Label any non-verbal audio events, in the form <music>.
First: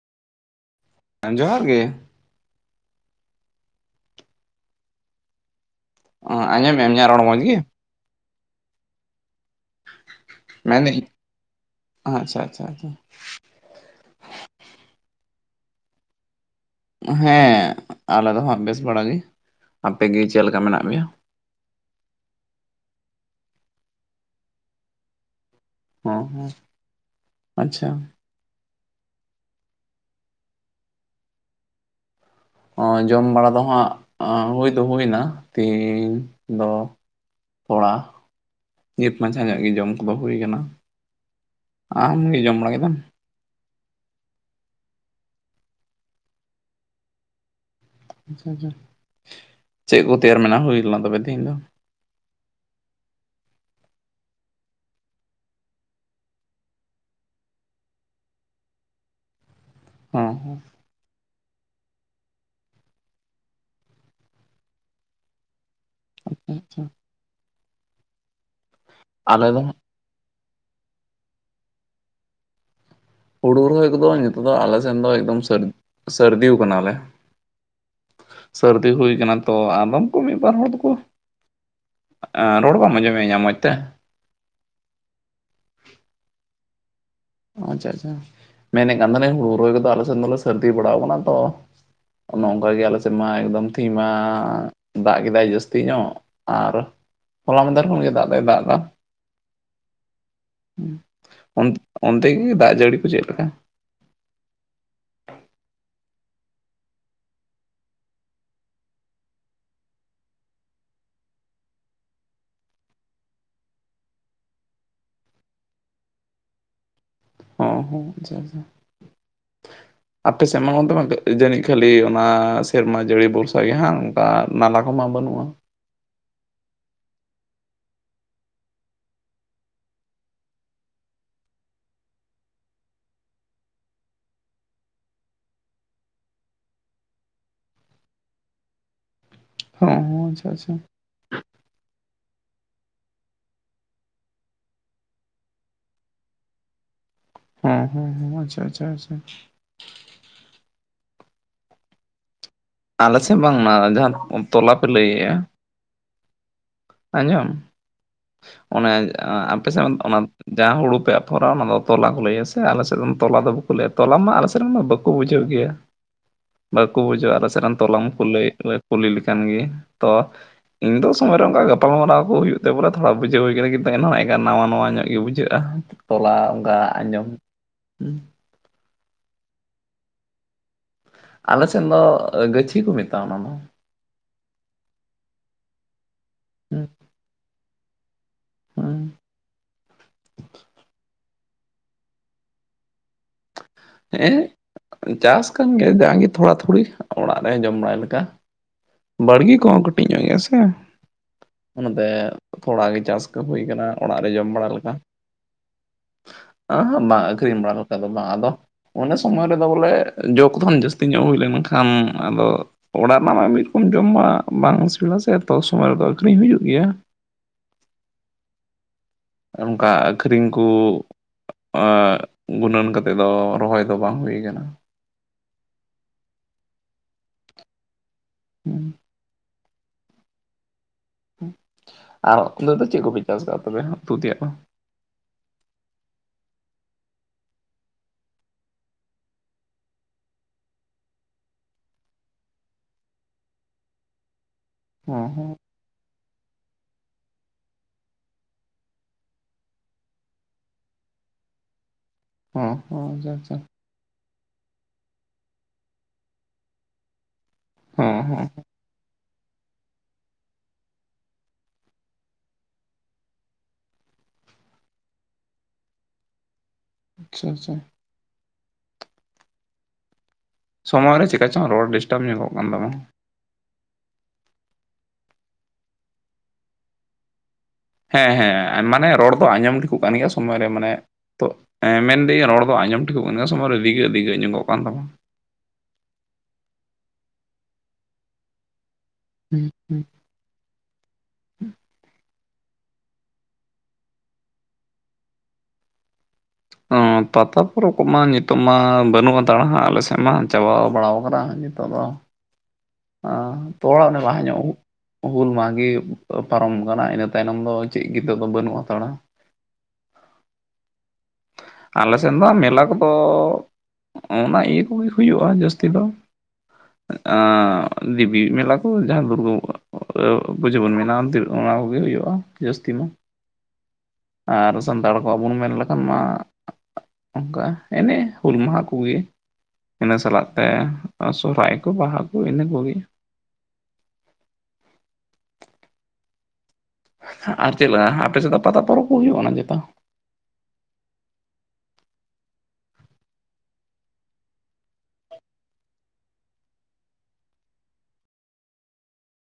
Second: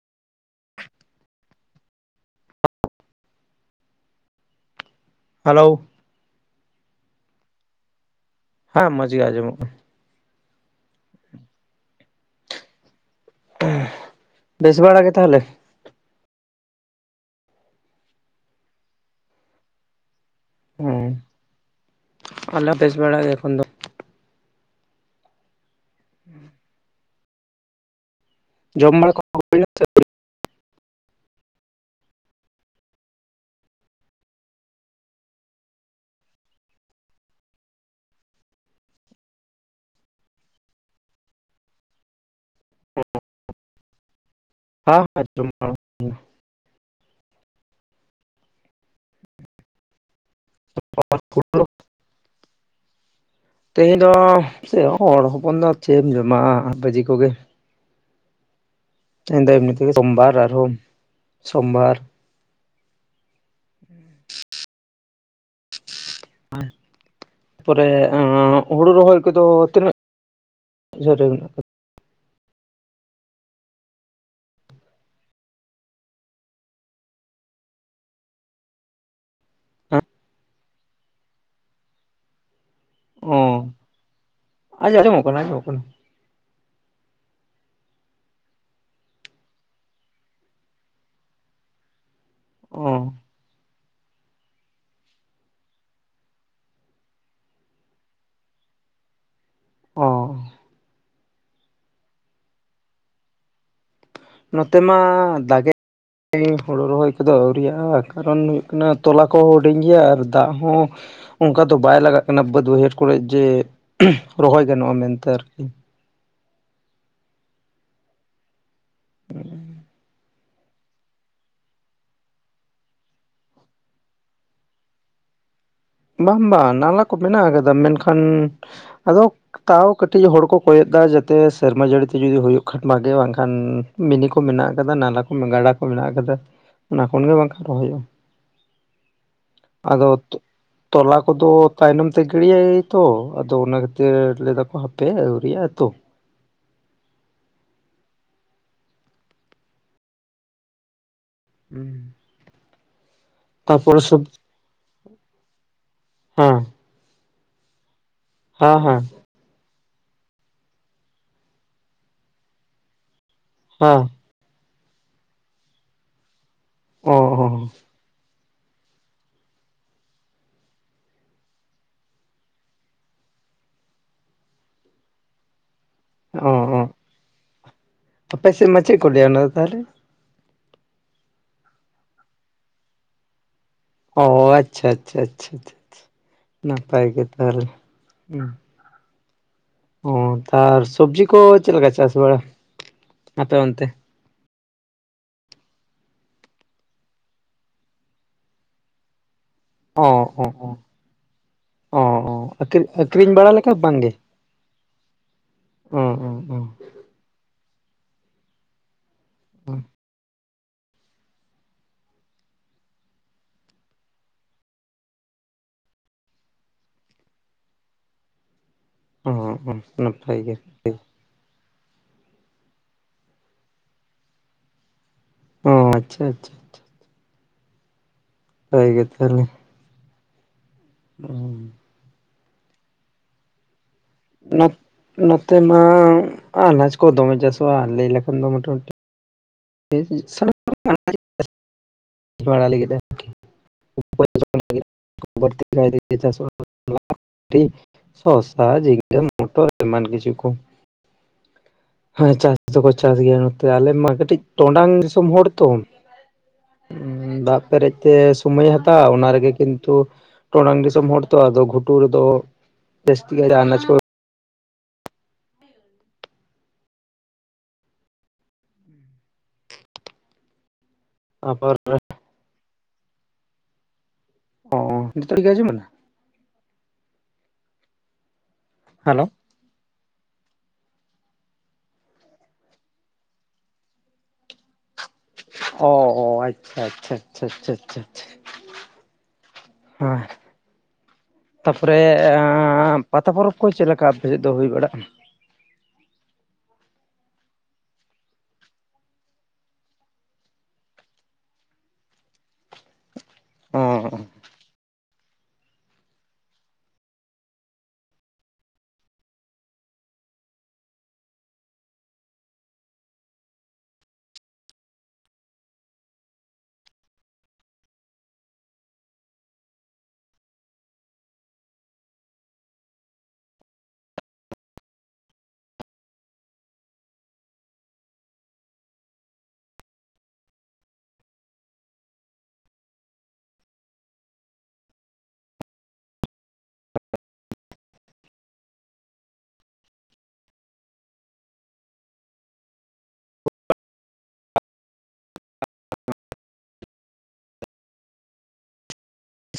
ᱦᱮᱸ, ᱡᱚᱸᱦᱟᱨ ᱜᱮ᱾ ᱦᱮᱞᱳ᱾ ᱚᱸ ᱟᱸᱡᱚᱢᱮᱜ-ᱟᱢ ᱤᱧᱟᱜ ᱨᱚᱲ ᱢᱚᱡᱽ ᱜᱮ? ᱦᱮᱸ, ᱢᱚᱸᱡᱽ ᱜᱮ ᱟᱸᱡᱚᱢᱚᱜ ᱠᱟᱱᱟ᱾ ᱢᱮᱱᱮᱜᱟᱹᱧ᱾ ᱟᱪᱪᱷᱟ ᱟᱪᱪᱷᱟ ᱟᱪᱪᱷᱟ᱾ ᱵᱮᱥ ᱵᱟᱲᱟ ᱜᱮ ᱛᱟᱦᱞᱮ? ᱦᱮᱸ, ᱟᱞᱮ ᱫᱚ ᱦᱟᱸᱜ ᱵᱮᱥ ᱵᱟᱲᱟ ᱜᱮ᱾ ᱟᱯᱮ ᱜᱮ ᱪᱮᱫ ᱞᱮᱠᱟ ᱢᱮᱱᱟᱜ ᱢᱮᱭᱟ? ᱦᱮᱸ ᱟᱞᱮ ᱦᱚ ᱵᱮᱥ ᱵᱟᱲᱟ ᱜᱮ ᱮᱠᱷᱚᱱ ᱫᱚ᱾ ᱦᱚᱸ ᱦᱚᱸ ᱟᱪᱪᱷᱟ᱾ ᱡᱚᱢ ᱵᱟᱲᱟ ᱠᱚ <unintelligible> ᱱᱟ? ᱚ ᱡᱚᱢ ᱵᱟᱲᱟ ᱫᱚ ᱦᱟᱸᱜ ᱦᱩᱭ ᱫᱚ ᱦᱩᱭᱱᱟ ᱛᱮᱦᱮᱧ ᱫᱚ ᱠᱚᱲᱟ ᱱᱤᱛ ᱢᱟᱪᱷᱟ ᱧᱚᱜ ᱜᱮ ᱡᱚᱢ ᱠᱚᱫᱚ ᱦᱩᱭ ᱠᱟᱱᱟ᱾ ᱟᱢ ᱜᱮ ᱡᱚᱢ ᱵᱟᱲᱟ ᱠᱮᱫᱟᱢ? <unintelligible> ᱟᱪᱪᱷᱟ ᱟᱪᱪᱷᱟ᱾ ᱪᱮᱫ ᱠᱚ ᱛᱮᱭᱟᱨ ᱢᱮᱱᱟᱜ-ᱟ ᱦᱳᱭ ᱞᱮᱱᱟ ᱛᱚᱵᱮ ᱛᱮᱦᱮᱧ ᱫᱚ? <inaudible> ᱛᱮᱦᱮᱧ ᱫᱚ ᱥᱮ ᱦᱚᱸᱲ ᱦᱚᱯᱚᱱ ᱫᱚ ᱪᱮᱫ ᱮᱢ ᱡᱚᱢ-ᱟ <inaudible> ᱵᱷᱟᱹᱡᱤ ᱠᱚ ᱜᱮ᱾ ᱛᱮᱦᱮᱧ ᱫᱚ ᱮᱢᱱᱤ ᱛᱮ ᱜᱮ ᱦᱚᱸ ᱥᱳᱢᱵᱟᱨ ᱦᱚᱸ ᱟᱨᱦᱚᱸ ᱥᱳᱢᱵᱟᱨ ᱟᱪᱪᱷᱟ ᱯᱚᱨᱮ ᱟᱸ ᱦᱩᱲᱩ ᱨᱚᱦᱚᱭ ᱠᱚᱫᱚ ᱟᱞᱮ ᱫᱚ ᱛᱤᱱᱟᱹᱜ ᱡᱟᱹᱨ ᱨᱮ ᱢᱮᱱᱟ ᱟᱠᱟᱫᱟ? ᱦᱩᱲᱩ ᱨᱚᱦᱚᱭ ᱠᱚᱫᱚ ᱱᱤᱛᱚᱜ ᱫᱚ ᱟᱞᱮ ᱥᱮᱱ ᱫᱚ ᱮᱠᱫᱚᱢ ᱥᱟᱹᱨ ᱥᱟᱹᱨᱫᱤᱣ ᱠᱟᱱᱟ ᱞᱮ᱾ ᱥᱟᱹᱨᱫᱤ ᱦᱩᱭ ᱠᱟᱱᱟ ᱛᱚ᱾ ᱟᱫᱚᱢ ᱟᱠᱟᱫᱟ? ᱠᱚ ᱢᱤᱫ ᱵᱟᱨ ᱦᱚᱸᱲ ᱫᱚᱠᱚ ᱮᱸ ᱨᱚᱲ ᱵᱟᱢ ᱟᱸᱡᱚᱢᱮᱜ-ᱟ ᱤᱧᱟᱹᱜ ᱢᱚᱡᱽ ᱛᱮ? ᱟᱸᱡ ᱟᱡᱚᱢ ᱟᱡᱢᱚᱜ ᱠᱟᱱᱟ ᱟᱡᱢᱚᱜ ᱠᱟᱱᱟ ᱾ ᱟᱪᱪᱷᱟ ᱟᱪᱪᱷᱟ, ᱢᱮᱱᱮᱜ ᱠᱟᱱ ᱛᱟᱦᱮᱞᱤᱧ ᱦᱩᱲᱩ ᱨᱚᱦᱚᱭ ᱠᱚᱫᱚ ᱟᱞᱮ ᱥᱮᱫ ᱫᱚᱞᱮ ᱥᱟᱹᱨᱫᱤ ᱵᱟᱲᱟᱣ ᱟᱠᱟᱱᱟ ᱛᱚ᱾ ᱚᱱᱮ ᱚᱝᱠᱟ ᱜᱮ ᱚ ᱟᱞᱮ ᱥᱮᱫ ᱢᱟ ᱮᱠᱫᱚᱢ ᱛᱤᱦᱤᱧ ᱢᱟ ᱫᱟᱜ ᱠᱮᱫᱟᱭ ᱡᱟᱹᱥᱛᱤ ᱧᱚᱜ᱾ ᱟᱨ ᱦᱚᱞᱟ ᱢᱟᱸᱫᱷᱮᱨ ᱠᱷᱚᱱ ᱜᱮ ᱫᱟᱜ ᱫᱚᱭ ᱫᱟᱜ ᱚ ᱮᱫᱟ᱾ᱚᱱ ᱚᱱᱛᱮ ᱜᱮ ᱫᱟᱜ ᱡᱟᱹᱲᱤ ᱠᱚ ᱪᱮᱫ ᱞᱮᱠᱟ? ᱱᱚᱛᱮ ᱢᱟ ᱫᱟᱜᱮᱜ <unintelligible> ᱦᱳᱲᱳ ᱨᱚᱦᱚᱭ ᱠᱚᱫᱚ ᱟᱹᱣᱨᱤᱭᱟᱜᱼᱟ, ᱠᱟᱨᱚᱱ ᱦᱩᱭᱩᱜ ᱠᱟᱱᱟ ᱛᱚᱞᱟ ᱠᱚ ᱦᱩᱰᱤᱧ ᱜᱮᱭᱟ ᱟᱨ ᱫᱟᱜ ᱦᱚᱸ ᱚᱝᱠᱟ ᱫᱚ ᱵᱟᱭ ᱞᱟᱜᱟᱜ ᱠᱟᱱᱟ ᱵᱟᱹᱫ ᱵᱟᱹᱭᱦᱟᱹᱲ ᱠᱚᱨᱮᱜ ᱡᱮ, ᱨᱚᱦᱚᱭ ᱜᱟᱱᱚᱜᱼᱟ ᱢᱮᱱᱛᱮ ᱟᱨᱠᱤ᱾ ᱚ ᱦᱚᱸ ᱟᱪᱷᱟ ᱟᱪᱷᱟ᱾ ᱦᱩᱸ᱾ ᱟᱯᱮ ᱥᱮᱫ ᱢᱟ ᱚᱱᱛᱮ ᱢᱟ <unintelligible> ᱡᱟᱹᱱᱤᱡ ᱠᱷᱟᱹᱞᱤ ᱚᱱᱟ ᱥᱮᱨᱢᱟ ᱡᱟᱹᱲᱤ ᱵᱷᱚᱨᱥᱟ ᱜᱮ ᱦᱟᱸᱜ ᱚᱱᱠᱟ ᱱᱟᱞᱟ ᱠᱚᱦᱚᱸ ᱢᱟ ᱵᱟᱹᱱᱩᱜᱼᱟ᱾ ᱵᱟᱝ ᱵᱟᱝ ᱱᱟᱞᱟ ᱠᱚ ᱢᱮᱱᱟᱜ ᱟᱠᱟᱫ-ᱟ, ᱢᱮᱱᱠᱷᱟᱱ ᱟᱫᱚ ᱛᱟᱣ ᱠᱟᱹᱴᱤᱡ ᱦᱚᱸᱲ ᱠᱚ ᱠᱚᱭᱚᱜ ᱫᱟ, ᱡᱟᱛᱮ ᱥᱮᱨᱢᱟ ᱡᱟᱹᱲᱤᱛᱮ ᱡᱩᱫᱤ ᱦᱩᱭᱩᱜ ᱠᱷᱟᱱ ᱵᱷᱟᱜᱮ, ᱵᱟᱝᱠᱷᱟᱱ ᱵᱤᱱᱤ ᱠᱚ ᱢᱮᱱᱟᱜ ᱟᱠᱟᱫᱟ, ᱱᱟᱞᱟ ᱠᱚ, ᱜᱟᱰᱟ ᱠᱚ ᱢᱮᱱᱟᱜ ᱟᱠᱟᱫᱟ ᱚᱱᱟ ᱠᱷᱚᱱ ᱜᱮ ᱵᱟᱝᱠᱷᱟᱱ ᱨᱚᱦᱚᱭᱚᱜᱼᱟ᱾ ᱦᱚᱸ ᱟᱫᱚ ᱦᱚᱸ <unintelligible> ᱟᱪᱪᱷᱟ ᱟᱪᱪᱷᱟ ᱛᱚᱞᱟ ᱠᱚᱫᱚ ᱛᱟᱭᱱᱚᱢ ᱛᱮ ᱜᱤᱲᱤᱭᱟᱭ ᱛᱚ, ᱟᱫᱚ ᱚᱱᱟ ᱠᱷᱟᱹᱛᱤᱨ ᱞᱟᱹᱭ ᱫᱟᱠᱚ ᱦᱟᱯᱮ ᱟᱹᱣᱨᱤᱭᱟᱜ-ᱟ ᱛᱚ᱾ ᱦᱚᱸ ᱦᱚᱸ ᱦᱩᱸ ᱟᱪᱪᱷᱟ ᱟᱪᱪᱷᱟ ᱟᱪᱪᱷᱟ᱾ ᱩᱸ᱾ ᱟᱞᱮ ᱥᱮᱫ ᱵᱟᱝᱢᱟ ᱡᱟᱦᱟᱸ ᱛᱚᱞᱟ ᱯᱮ ᱞᱟᱹᱭᱮᱜ-ᱟ ᱦᱮᱸ ᱟᱸᱡᱚᱢ? ᱦᱮᱸ ᱚᱱᱮ ᱦᱮᱸ ᱮᱸ ᱟᱯᱮ ᱥᱮᱫ ᱚᱱᱟ ᱡᱟᱦᱟᱸ ᱦᱩᱲᱩ ᱯᱮ ᱟᱯᱷᱚᱨᱟ ᱚᱱᱟ ᱫᱚ ᱛᱚᱞᱟ ᱠᱚ ᱞᱟᱹᱭᱟ ᱥᱮ ᱟᱞᱮ ᱥᱮᱫ ᱫᱚ ᱛᱚᱞᱟ ᱫᱚ ᱵᱟ ᱠᱚ ᱞᱟᱹᱭᱟ ᱦᱮᱸ ᱛᱚᱞᱟ ᱢᱟ ᱟᱞᱮ ᱥᱮᱫ ᱢᱟ ᱵᱟᱠᱩ ᱵᱩᱡᱷᱟᱹᱣ ᱜᱮᱭᱟ, ᱵᱟᱠᱟ ᱚ ᱵᱩᱡᱷᱟᱹᱣᱟ ᱟᱞᱮ ᱥᱮᱫ ᱚ ᱨᱮᱱ ᱛᱚᱞᱟ ᱢᱟ᱾ ᱠᱩᱞᱤ ᱞᱮ ᱠᱩᱞᱤ ᱞᱮᱠᱷᱟᱱ ᱜᱮ, ᱛᱚ ᱤᱧ ᱫᱚ ᱥᱚᱢᱚᱭᱨᱮ ᱚᱝᱠᱟ ᱜᱟᱯᱟᱞᱢᱟᱨᱟᱣ ᱠᱚ ᱦᱩᱭᱩᱜ ᱛᱮ ᱵᱚᱞᱮ ᱛᱷᱚᱲᱟ ᱵᱩᱡᱷᱟᱹᱣ ᱦᱩᱭ ᱟᱠᱟᱱᱟ ᱠᱤᱱᱛᱩ ᱮᱱᱦᱚᱸ ᱱᱟᱜ ᱠᱷᱟᱱ ᱱᱟᱣᱟ ᱱᱟᱣᱟ ᱧᱚᱜ ᱜᱮ ᱵᱩᱡᱷᱟᱹᱜ-ᱟ᱾ <inaudible> ᱛᱚᱞᱟ ᱚ ᱚᱝᱠᱟ ᱚ ᱟᱸᱡᱚᱢ ᱟᱯᱮ ᱥᱮᱫ ᱢᱟ ᱪᱮᱫ ᱠᱚ ᱞᱟᱹᱭᱟ ᱚᱱᱟᱫᱚ ᱛᱟᱦᱚᱞᱮ? ᱟᱞᱮ ᱥᱮᱱ ᱫᱚ ᱜᱟᱹᱪᱷᱤ ᱠᱚ ᱢᱮᱛᱟᱜ-ᱟ ᱚᱱᱟ ᱫᱚ᱾ ᱚ ᱟᱪᱪᱷᱟ ᱟᱪᱪᱷᱟ ᱟᱪᱪᱷᱟ ᱪᱷᱟ ᱪᱷᱟ, ᱦᱩᱸ ᱱᱟᱯᱟᱭ ᱜᱮ ᱛᱟᱦᱚᱞᱮ ᱦᱩᱸ᱾ ᱦᱩᱸ᱾ ᱚ ᱛᱟᱨ ᱥᱚᱵᱡᱤ ᱠᱚ ᱪᱮᱫ ᱞᱮᱠᱟ ᱪᱟᱥ ᱵᱟᱲᱟ ᱟᱯᱮ ᱚᱱᱛᱮ? ᱦᱮᱸ ᱪᱟᱥ ᱠᱟᱱ ᱜᱮᱭᱟ ᱡᱟᱜᱮ ᱛᱷᱚᱲᱟ ᱛᱷᱚᱲᱤ, ᱚᱲᱟᱜ ᱨᱮ ᱡᱚᱢ ᱵᱟᱲᱟᱭ ᱞᱮᱠᱟ᱾ ᱵᱟᱲᱜᱤ ᱠᱚᱦᱚᱸ ᱠᱟᱹᱴᱤᱡ ᱚ ᱧᱚᱜ ᱜᱮᱭᱟ ᱚ ᱥᱮ᱾ ᱚ ᱚ ᱚᱱᱟᱛᱮ ᱚ ᱛᱷᱚᱲᱟ ᱟᱹᱠᱷᱨᱤᱧ ᱜᱮ ᱪᱟᱥ ᱟᱹᱠᱷᱨᱤᱧ ᱠᱚ ᱵᱟᱲᱟ ᱦᱩᱭ ᱞᱮᱠᱟ ᱟᱠᱟᱱᱟ ᱚᱲᱟᱜ ᱨᱮ ᱡᱚᱢ ᱵᱟᱲᱟ ᱞᱮᱠᱟ᱾ ᱩᱸ ᱩᱸ ᱩᱸ᱾ <unintelligible> ᱵᱟᱝ ᱟᱹᱠᱷᱨᱤᱧ ᱵᱟᱲᱟ ᱞᱮᱠᱟ ᱫᱚ ᱵᱟᱝ ᱟᱫᱚ, ᱚᱱᱮ ᱥᱚᱢᱚᱭ ᱨᱮᱫᱚ ᱵᱚᱞᱮ ᱡᱚ ᱠᱚᱫᱚ <inaudible> ᱡᱟᱹᱥ ᱛᱤ ᱧᱚᱜ ᱦᱩᱭ ᱞᱮᱱᱠᱷᱟᱱ ᱟᱫᱚ ᱚᱲᱟᱜ ᱨᱮᱱᱟᱜ ᱢᱟ ᱢᱤᱫ ᱨᱚᱠᱚᱢ ᱡᱚᱢ ᱢᱟ ᱵᱟᱝ ᱥᱤᱵᱤᱞᱟ ᱥᱮ, ᱛᱚ ᱥᱚᱢᱚᱭ ᱨᱮᱫᱚ ᱟᱹᱠᱷᱨᱤᱧ ᱦᱩᱭᱩᱜ ᱜᱮᱭᱟ᱾ ᱚ ᱟᱨ ᱚ ᱚᱱᱠᱟ ᱱᱟᱯᱟᱭ ᱟᱹᱠᱷᱨᱤᱧ ᱜᱮ ᱠᱩ ᱮᱸ ᱜᱩᱱᱟᱹᱱ ᱠᱟᱛᱮ ᱫᱚ ᱨᱚᱦᱚᱭ ᱫᱚ ᱵᱟᱝ ᱦᱩᱭ ᱠᱟᱱᱟ᱾ ᱚ ᱟᱪᱪᱷᱟ ᱟᱪᱪᱷᱟ᱾ ᱦᱳᱭ ᱜᱮ ᱛᱟᱦᱚᱞᱮ᱾ ᱟᱨ ᱚᱱᱛᱮ ᱫᱚ ᱪᱮᱫ ᱠᱚᱯᱮ ᱪᱟᱥᱫᱟ ᱛᱚᱵᱮ ᱦᱟᱸᱜ? ᱱᱚᱛ ᱱᱚᱛᱮ ᱢᱟ ᱟᱱᱟᱡᱽ ᱠᱚ ᱫᱚᱢᱮ ᱪᱟᱥᱚᱜ-ᱟ ᱞᱟᱹᱭ ᱞᱮᱠᱷᱟᱱ ᱫᱚ ᱢᱚᱴᱟᱢᱩᱴᱤ <inaudible> <inaudible> ᱦᱚᱸ ᱦᱚᱸ <inaudible> ᱥᱚᱥᱟ, ᱡᱷᱤᱸᱜᱟᱹ, ᱢᱚᱴᱚᱨ ᱮᱢᱟᱱ ᱠᱤᱪᱷᱩ ᱠᱚ᱾ ᱦᱳᱭ ᱪᱟᱥ ᱦᱚᱸ ᱫᱚᱠᱚ ᱦᱚᱸ ᱪᱟᱥ ᱟᱪᱪᱷᱟ ᱜᱮᱭᱟ ᱟᱪᱪᱷᱟ ᱱᱚᱛᱮ ᱟᱞᱮ ᱢᱟ ᱠᱟᱹᱴᱤᱡ ᱴᱚᱰᱟᱝ ᱫᱤᱥᱚᱢ ᱦᱚᱲ ᱛᱚ, ᱩᱸ ᱫᱟᱜ ᱯᱮᱨᱮᱡ ᱛᱮ ᱦᱚᱸ ᱦᱚᱸ ᱥᱚᱢᱚᱭ ᱦᱟ ᱛᱟᱣᱟ, ᱚᱱᱟ ᱨᱮᱜᱮ ᱠᱤᱱᱛᱩ ᱴᱚᱰᱟᱝ ᱫᱤᱥᱚᱢ ᱦᱚᱲ ᱛᱚ ᱟᱫᱚ ᱜᱷᱩᱴᱩ ᱨᱮᱫᱚ ᱡᱟᱹᱥᱛᱤ ᱜᱮ ᱟᱱᱟᱡᱽ ᱠᱚ ᱟᱪᱪᱷᱟ ᱟᱪᱪᱷᱟ᱾ ᱥᱚᱢᱚᱭ ᱨᱮ ᱪᱮᱠᱟ ᱪᱚᱝ ᱟᱵᱟᱨ ᱨᱚᱲ ᱰᱤᱥᱴᱟᱵᱽ ᱧᱚᱜᱚᱜ ᱠᱟᱱ ᱛᱟᱢᱟ? ᱚ, ᱱᱤᱛᱳᱜ ᱨᱮᱜᱮ ᱟᱸᱡᱚᱢ ᱮᱱᱟ? ᱦᱮᱸ ᱦᱮᱸ ᱢᱟᱱᱮ ᱦᱮᱞᱳ ᱨᱚᱲ ᱫᱚ ᱟᱸᱡᱚᱢ ᱴᱷᱤᱠᱩᱜ ᱠᱟᱱ ᱜᱮᱭᱟ ᱥᱚᱢᱚᱭ ᱨᱮ ᱢᱟᱱᱮ ᱛᱚ, ᱢᱮᱱᱫᱟᱹᱧ ᱨᱚᱲ ᱫᱚ ᱟᱸᱡᱚᱢ ᱴᱷᱤᱠᱚᱜ ᱠᱟᱱ ᱜᱮᱭᱟ ᱥᱚᱢᱚᱭ ᱨᱮ ᱫᱤᱜᱟᱹᱜ ᱫᱤᱜᱟᱹᱜ ᱧᱚᱜᱚᱜ ᱠᱟᱱ ᱛᱟᱢᱟ᱾ ᱚ ᱚ, ᱟᱪᱪᱷᱟ ᱟᱪᱪᱷᱟ ᱪᱷᱟ ᱪᱷᱟ ᱪᱷᱟ ᱪᱷᱟ᱾ ᱦᱮᱸ᱾ ᱛᱟᱯᱚᱨᱮ ᱮᱸᱻ ᱯᱟᱛᱟ ᱯᱚᱨᱚᱵᱽ ᱠᱚ ᱪᱮᱫᱞᱮᱠᱟ ᱟᱯᱮ ᱥᱮᱫ ᱫᱚ ᱦᱩᱭ ᱵᱟᱲᱟᱜ-ᱟ? ᱦᱚᱸ ᱯᱟᱛᱟ ᱯᱚᱨᱚᱵᱽ ᱠᱚᱢᱟ ᱱᱤᱛᱚᱜ ᱢᱟ ᱵᱟᱹᱱᱩᱜ ᱦᱟᱛᱟᱲᱟ ᱦᱟᱸᱜ ᱟᱞᱮ ᱥᱮᱫ ᱢᱟ ᱪᱟᱵᱟᱣ ᱵᱟᱲᱟᱣ ᱠᱟᱱᱟ ᱱᱤᱛᱚᱜ ᱫᱚ᱾ ᱟᱸ, ᱛᱚ ᱚ ᱚᱱᱟ ᱞᱟᱦᱟ ᱧᱚᱜ ᱦᱩᱭᱩᱜ ᱦᱩᱞ ᱢᱟᱦᱟᱜᱤ ᱯᱟᱨᱚᱢ ᱠᱟᱱᱟ, ᱤᱱᱟᱹ ᱛᱟᱭᱱᱚᱢ ᱫᱚ ᱪᱮᱫ ᱜᱮ ᱟᱫᱚ ᱵᱟᱹᱱᱩᱜ ᱦᱟᱛᱟᱲᱟ᱾ <inaudible> ᱟᱞᱮ ᱥᱮᱱ ᱫᱚ ᱢᱮᱞᱟ ᱠᱚᱫᱚ ᱚᱱᱟ ᱤᱭᱟᱹ ᱠᱚᱜᱮ ᱦᱩᱭᱩᱜ-ᱟ ᱡᱟᱹᱥᱛᱤ ᱫᱚ ᱟᱸᱻ ᱫᱤᱵᱤ ᱢᱮᱞᱟ ᱠᱚ ᱡᱟᱦᱟᱸ ᱫᱩᱨᱜᱟᱹ ᱯᱩᱡᱟᱹ ᱵᱚᱱ ᱢᱮᱱᱟ ᱚᱱᱟ ᱠᱚᱜᱮ ᱦᱩᱭᱩᱜ-ᱟ ᱡᱟᱹᱥᱛᱤ ᱢᱟ᱾ ᱟᱨ ᱥᱟᱱᱛᱟᱲ ᱠᱚᱣᱟᱜ ᱵᱚᱱ ᱢᱮᱱ ᱞᱮᱠᱷᱟᱱ ᱢᱟ ᱚᱝᱠᱟ ᱮᱱᱮ ᱦᱩᱞ ᱢᱟᱦᱟ ᱠᱩᱜᱤ᱾ ᱤᱱᱟᱹ ᱥᱟᱞᱟᱜ ᱛᱮ ᱥᱚᱨᱦᱟᱭ ᱠᱚ ᱵᱟᱦᱟ ᱠᱚ ᱤᱱᱟᱹ ᱠᱚᱜᱮ᱾ ᱟᱨ ᱪᱮᱫᱞᱮᱠᱟ? ᱟᱯᱮ ᱥᱮᱫ ᱫᱚ ᱯᱟᱛᱟ ᱯᱚᱨᱚᱵᱽ ᱠᱚ ᱦᱩᱭᱩᱜ ᱠᱟᱱᱟ ᱪᱮᱛᱟ?